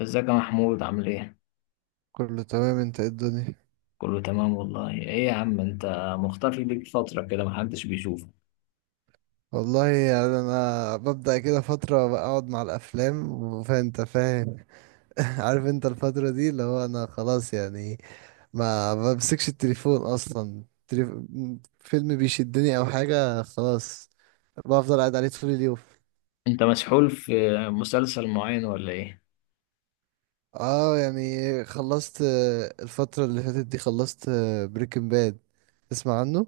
ازيك يا محمود عامل ايه؟ كله تمام، انت ايه الدنيا؟ كله تمام والله. ايه يا عم انت، مختفي ليك فترة كده، محدش بيشوفك. والله يعني انا ببدأ كده فترة بقعد مع الافلام وفانت فاهم. عارف انت الفترة دي اللي هو انا خلاص يعني ما بمسكش التليفون اصلا، فيلم بيشدني او حاجة خلاص بفضل قاعد عليه طول اليوم. انت مسحول في مسلسل معين ولا ايه؟ اه يعني خلصت، الفترة اللي فاتت دي خلصت. بريكنج باد، تسمع عنه؟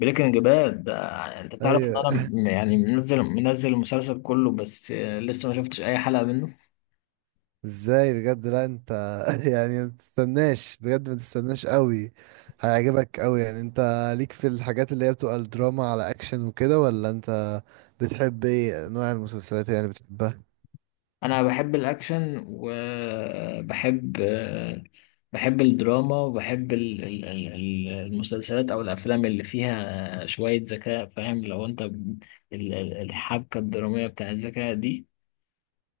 بريكنج باد ده انت تعرف ان ايوه. انا منزل المسلسل كله بس لسه ما شفتش اي حلقة منه. ازاي؟ بجد لا انت يعني ما تستناش، بجد ما تستناش قوي، هيعجبك قوي. يعني انت ليك في الحاجات اللي هي بتبقى الدراما على اكشن وكده، ولا انت بتحب ايه؟ نوع المسلسلات يعني بتحبها. انا بحب الاكشن وبحب بحب الدراما وبحب المسلسلات او الافلام اللي فيها شوية ذكاء، فاهم؟ لو انت الحبكة الدرامية بتاع الذكاء دي.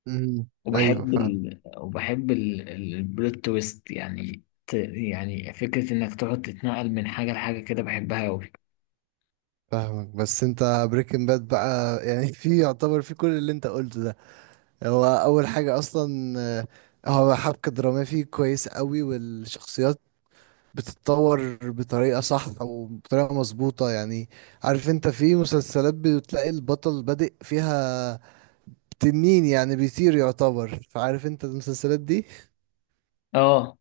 امم ايوه فاهم. وبحب البلوت تويست، يعني يعني فكرة انك تقعد تتنقل من حاجة لحاجة كده، بحبها اوي. فاهمك، بس انت بريكنج باد بقى يعني في، يعتبر في كل اللي انت قلته ده. هو اول حاجة اصلا، هو حبكة درامية فيه كويس قوي، والشخصيات بتتطور بطريقة صح أو بطريقة مظبوطة يعني. عارف أنت في مسلسلات بتلاقي البطل بادئ فيها تنين، يعني بيطير يعتبر، فعارف أنت المسلسلات دي. اه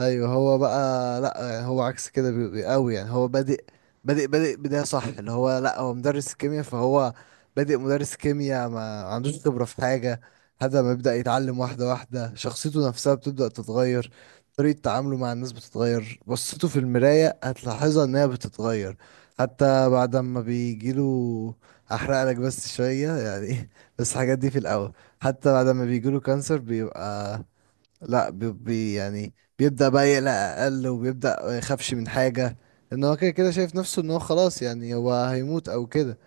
ايوه هو بقى لا، يعني هو عكس كده، قوي يعني، هو بادئ بادئ بداية صح، اللي هو لا هو مدرس كيمياء، فهو بادئ مدرس كيمياء ما عندوش خبرة في حاجة. هذا ما يبدأ يتعلم واحدة واحدة، شخصيته نفسها بتبدأ تتغير، طريقة تعامله مع الناس بتتغير، بصته في المراية هتلاحظها انها بتتغير. حتى بعد ما بيجيله، احرق لك بس شوية يعني بس الحاجات دي في الاول. حتى بعد ما بيجيله كانسر بيبقى لا، يعني بيبدأ بقى يقلق أقل، وبيبدأ ما يخافش من حاجة، إن هو كده كده شايف نفسه إن هو خلاص، يعني هو هيموت أو كده.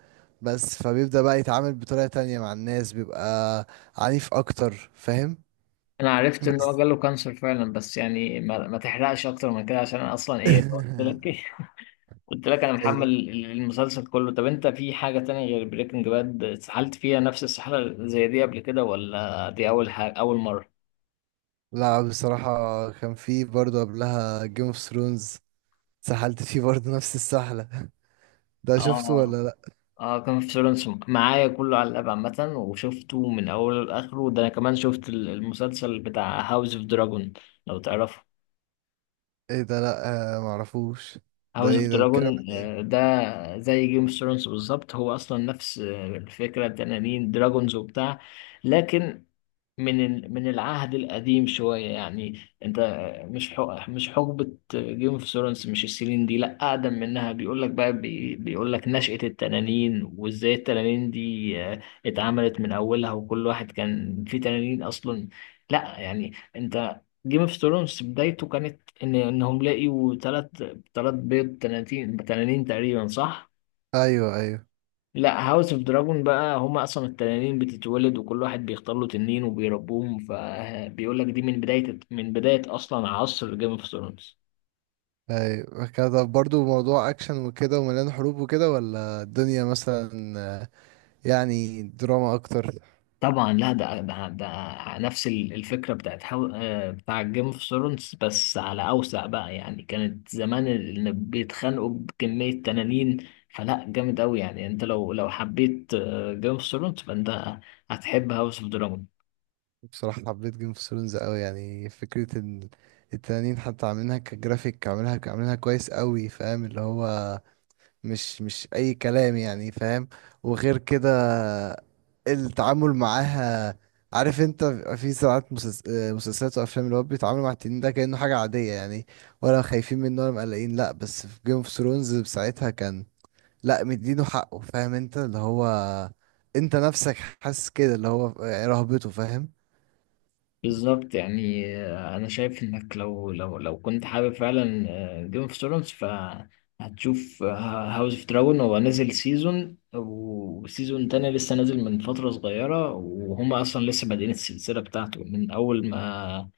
بس فبيبدأ بقى يتعامل بطريقة تانية مع الناس، بيبقى عنيف أكتر فاهم. انا عرفت ان هو بس جاله كانسر فعلا، بس يعني ما تحرقش اكتر من كده عشان انا اصلا ايه قلت لك ايه قلت لك انا محمل أي- المسلسل كله. طب انت في حاجة تانية غير بريكنج باد اتسحلت فيها نفس السحلة زي دي قبل كده، ولا دي اول حاجة اول مرة؟ لا بصراحة كان في برضه قبلها جيم اوف ثرونز، سحلت فيه برضه نفس السحلة ده شفته اه. ولا لأ؟ اه كان في سولانس معايا كله على الاب عامة، وشفته من اوله لاخره. ده انا كمان شفت المسلسل بتاع هاوس اوف دراجون، لو تعرفه. ايه ده؟ لأ، معرفوش. ده هاوس اوف ايه ده؟ بيتكلم عن دراجون ايه؟ ده زي جيم اوف ثرونز بالظبط، هو اصلا نفس الفكرة، تنانين دراجونز وبتاع، لكن من من العهد القديم شوية يعني. انت مش حق مش حقبة جيم اوف ثرونز، مش السنين دي، لا اقدم منها. بيقول لك بقى بيقول لك نشأة التنانين، وازاي التنانين دي اتعملت من اولها، وكل واحد كان في تنانين اصلا. لا يعني انت جيم اوف ثرونز بدايته كانت ان انهم لقيوا ثلاث، ثلاث بيض تنانين، تنانين تقريبا، صح. أيوه أيوه. لا هاوس اوف دراجون بقى هما اصلا التنانين بتتولد وكل واحد بيختار له تنين وبيربوهم، فبيقول لك دي من بدايه اصلا عصر جيم اوف ثرونز. ايوه كده برضو، موضوع اكشن وكده ومليان حروب وكده، ولا الدنيا مثلا، آه، يعني دراما اكتر؟ طبعا لا، ده نفس الفكره بتاعت هاو آه، بتاع جيم اوف ثرونز، بس على اوسع بقى، يعني كانت زمان اللي بيتخانقوا بكميه تنانين. فلا، جامد قوي يعني. انت لو حبيت جيم اوف ثرونز فانت هتحب هاوس اوف دراجون. بصراحة حبيت جيم اوف ثرونز قوي، يعني فكرة ان التنانين حتى عاملينها كجرافيك، عاملينها كويس قوي، فاهم اللي هو مش اي كلام يعني، فاهم. وغير كده التعامل معاها، عارف انت بيبقى في ساعات مسلسلات وافلام اللي هو بيتعاملوا مع التنين ده كأنه حاجة عادية يعني، ولا خايفين منه ولا مقلقين، لا بس في جيم اوف ثرونز ساعتها كان لا، مدينه حقه فاهم انت اللي هو، انت نفسك حاسس كده اللي هو، رهبته فاهم. بالظبط يعني انا شايف انك لو كنت حابب فعلا جيم اوف ثرونز فهتشوف هاوس اوف دراجون. هو نازل سيزون، وسيزون تاني لسه نازل من فترة صغيرة، وهم اصلا لسه بادئين السلسلة بتاعته من اول ما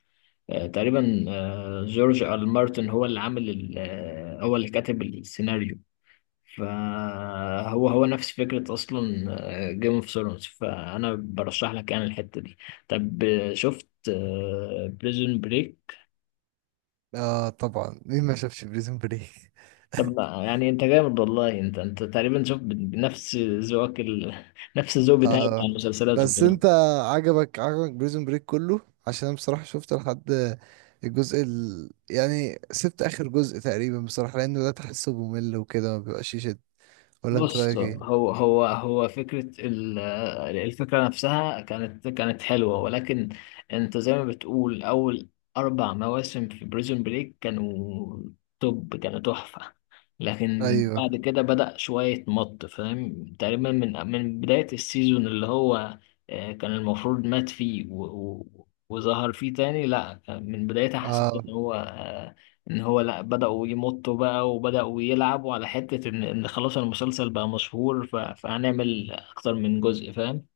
تقريبا جورج آر آر مارتن هو اللي عامل هو اللي كاتب السيناريو. فهو نفس فكرة أصلا جيم اوف ثرونز، فأنا برشح لك يعني الحتة دي. طب شفت بريزون بريك؟ اه طبعا، مين ما شافش بريزون بريك؟ طب يعني أنت جامد والله، أنت تقريبا شفت نفس نفس الذوق بتاعي اه بتاع المسلسلات بس وكده. انت عجبك بريزون بريك كله؟ عشان انا بصراحة شفت لحد الجزء ال... يعني سبت اخر جزء تقريبا بصراحة، لانه ده تحسه ممل وكده، ما بيبقاش يشد، ولا انت بص، رايك ايه؟ هو فكرة ال- الفكرة نفسها كانت حلوة، ولكن انت زي ما بتقول، أول أربع مواسم في بريزون بريك كانوا توب، كانوا تحفة. لكن بعد ايوه كده بدأ شوية مط، فاهم؟ تقريبا من بداية السيزون اللي هو كان المفروض مات فيه وظهر فيه تاني. لا، من بدايتها حسيت اه إن هو ان هو لا بدأوا يمطوا بقى، وبدأوا يلعبوا على حتة ان ان خلاص المسلسل بقى مشهور فهنعمل اكتر من جزء، فاهم؟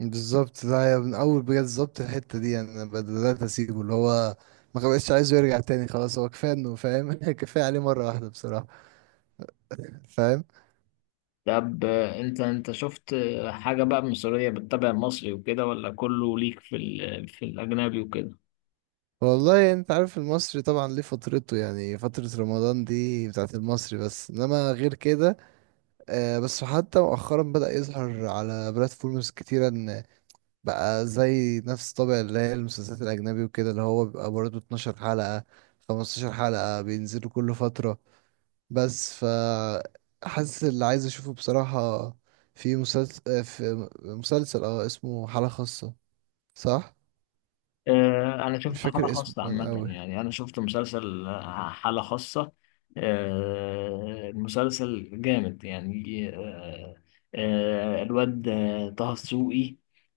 بالظبط، ده يا من اول بجد بالظبط الحتة دي، يعني انا بدأت اسيبه، اللي هو ما بقتش عايزه يرجع تاني خلاص، هو كفاية انه فاهم كفاية عليه مرة واحدة بصراحة، فاهم. طب انت شفت حاجة بقى مصرية بتتابع مصري وكده، ولا كله ليك في الأجنبي وكده؟ والله انت عارف المصري طبعا ليه فترته، يعني فترة رمضان دي بتاعت المصري، بس انما غير كده، بس حتى مؤخرا بدأ يظهر على بلاتفورمز كتيرة، ان بقى زي نفس طابع اللي هي المسلسلات الأجنبي وكده، اللي هو بيبقى برضه 12 حلقة، 15 حلقة بينزلوا كل فترة. بس ف حاسس اللي عايز اشوفه بصراحة، في مسلسل، في مسلسل اه اسمه حالة خاصة، صح؟ أنا مش شفت حالة فاكر اسمه، خاصة كان عامة. قوي. يعني أنا شفت مسلسل حالة خاصة. المسلسل جامد يعني. الواد طه دسوقي،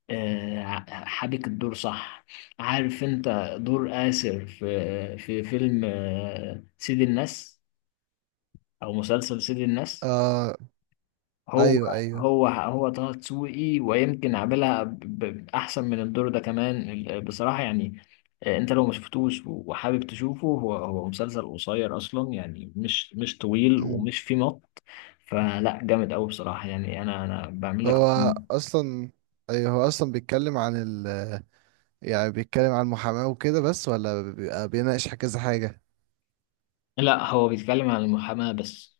حابك الدور صح؟ عارف أنت دور آسر في في فيلم سيد الناس، أو مسلسل سيد الناس؟ اه هو، ايوه ايوه. هو طه دسوقي، ويمكن عاملها احسن من الدور ده كمان بصراحة يعني. انت لو ما شفتوش وحابب تشوفه، هو مسلسل قصير اصلا يعني، مش طويل ومش فيه مط. فلا، جامد قوي بصراحة، يعني انا بعمل لك. هو اصلا، ايوه هو اصلا بيتكلم عن ال، يعني بيتكلم عن المحاماة وكده بس، ولا بيبقى بيناقش كذا حاجة؟ لا هو بيتكلم عن المحاماة بس.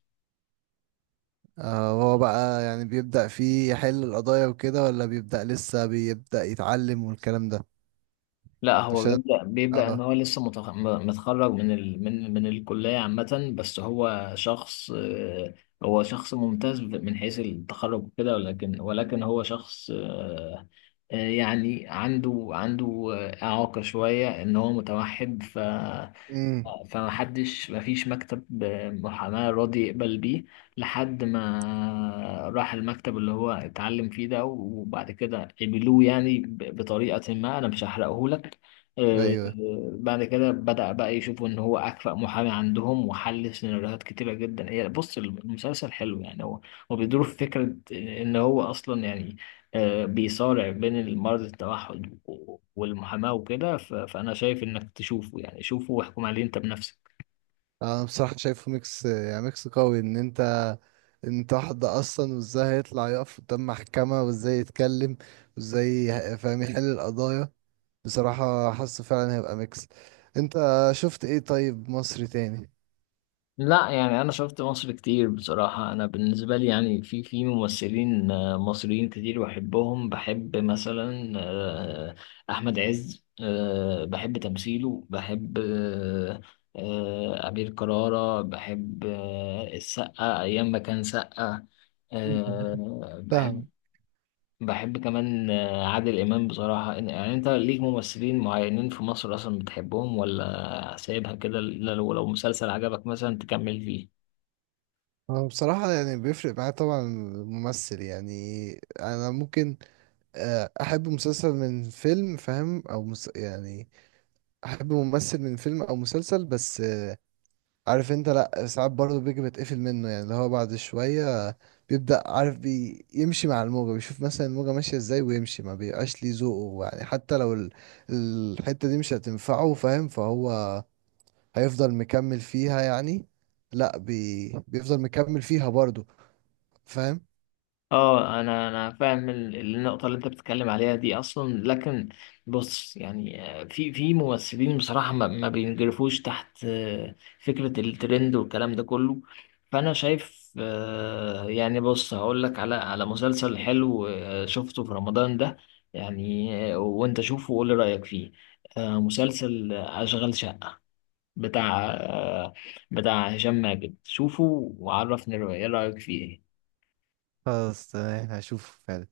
آه هو بقى يعني بيبدأ فيه يحل القضايا وكده، ولا بيبدأ لسه بيبدأ يتعلم والكلام ده؟ لا، هو عشان بيبدأ بيبدأ إن اه. هو لسه متخرج من من الكلية عامة، بس هو شخص هو شخص ممتاز من حيث التخرج وكده، ولكن هو شخص يعني عنده إعاقة شوية، إن هو متوحد. امم فمحدش، مفيش مكتب محاماة راضي يقبل بيه، لحد ما راح المكتب اللي هو اتعلم فيه ده، وبعد كده قبلوه يعني بطريقة ما. أنا مش هحرقه لك. آه، ايوه، بعد كده بدأ بقى يشوفوا إن هو أكفأ محامي عندهم، وحل سيناريوهات كتيرة جدا. هي بص، المسلسل حلو يعني. هو بيدور في فكرة إن هو أصلا يعني بيصارع بين المرض التوحد والمحاماة وكده. فأنا شايف إنك تشوفه، يعني شوفه واحكم عليه أنت بنفسك. انا بصراحة شايفه ميكس، يعني ميكس قوي ان انت، انت واحدة اصلا وازاي هيطلع يقف قدام محكمة، وازاي يتكلم، فاهم يحل القضايا، بصراحة حاسه فعلا هيبقى ميكس. انت شفت ايه طيب مصري تاني؟ لا يعني أنا شفت مصر كتير بصراحة. أنا بالنسبة لي يعني في ممثلين مصريين كتير بحبهم. بحب مثلا أحمد عز، بحب تمثيله. بحب أمير كرارة، بحب السقا أيام ما كان سقا. آه، بحب فاهمك. بحب كمان عادل إمام بصراحة. يعني أنت ليك ممثلين معينين في مصر أصلا بتحبهم، ولا سايبها كده إلا لو مسلسل عجبك مثلا تكمل فيه؟ هو بصراحة يعني بيفرق معايا طبعا الممثل، يعني أنا ممكن، أحب مسلسل من فيلم فاهم، يعني أحب ممثل من فيلم أو مسلسل، بس عارف أنت لأ ساعات برضه بيجي بتقفل منه، يعني اللي هو بعد شوية بيبدأ عارف يمشي مع الموجة، بيشوف مثلا الموجة ماشية ازاي ويمشي، ما بيبقاش ليه ذوقه يعني، حتى لو ال... الحتة دي مش هتنفعه فاهم، فهو هيفضل مكمل فيها يعني، لا بيفضل مكمل فيها برضو، فاهم. اه انا فاهم النقطه اللي انت بتتكلم عليها دي اصلا، لكن بص يعني في ممثلين بصراحه ما بينجرفوش تحت فكره الترند والكلام ده كله. فانا شايف يعني بص، هقول لك على مسلسل حلو شفته في رمضان ده، يعني وانت شوفه وقول لي رايك فيه. مسلسل اشغال شقه، بتاع بتاع هشام ماجد، شوفه وعرفني ايه رايك فيه. خلاص تمام، هشوف فعلا.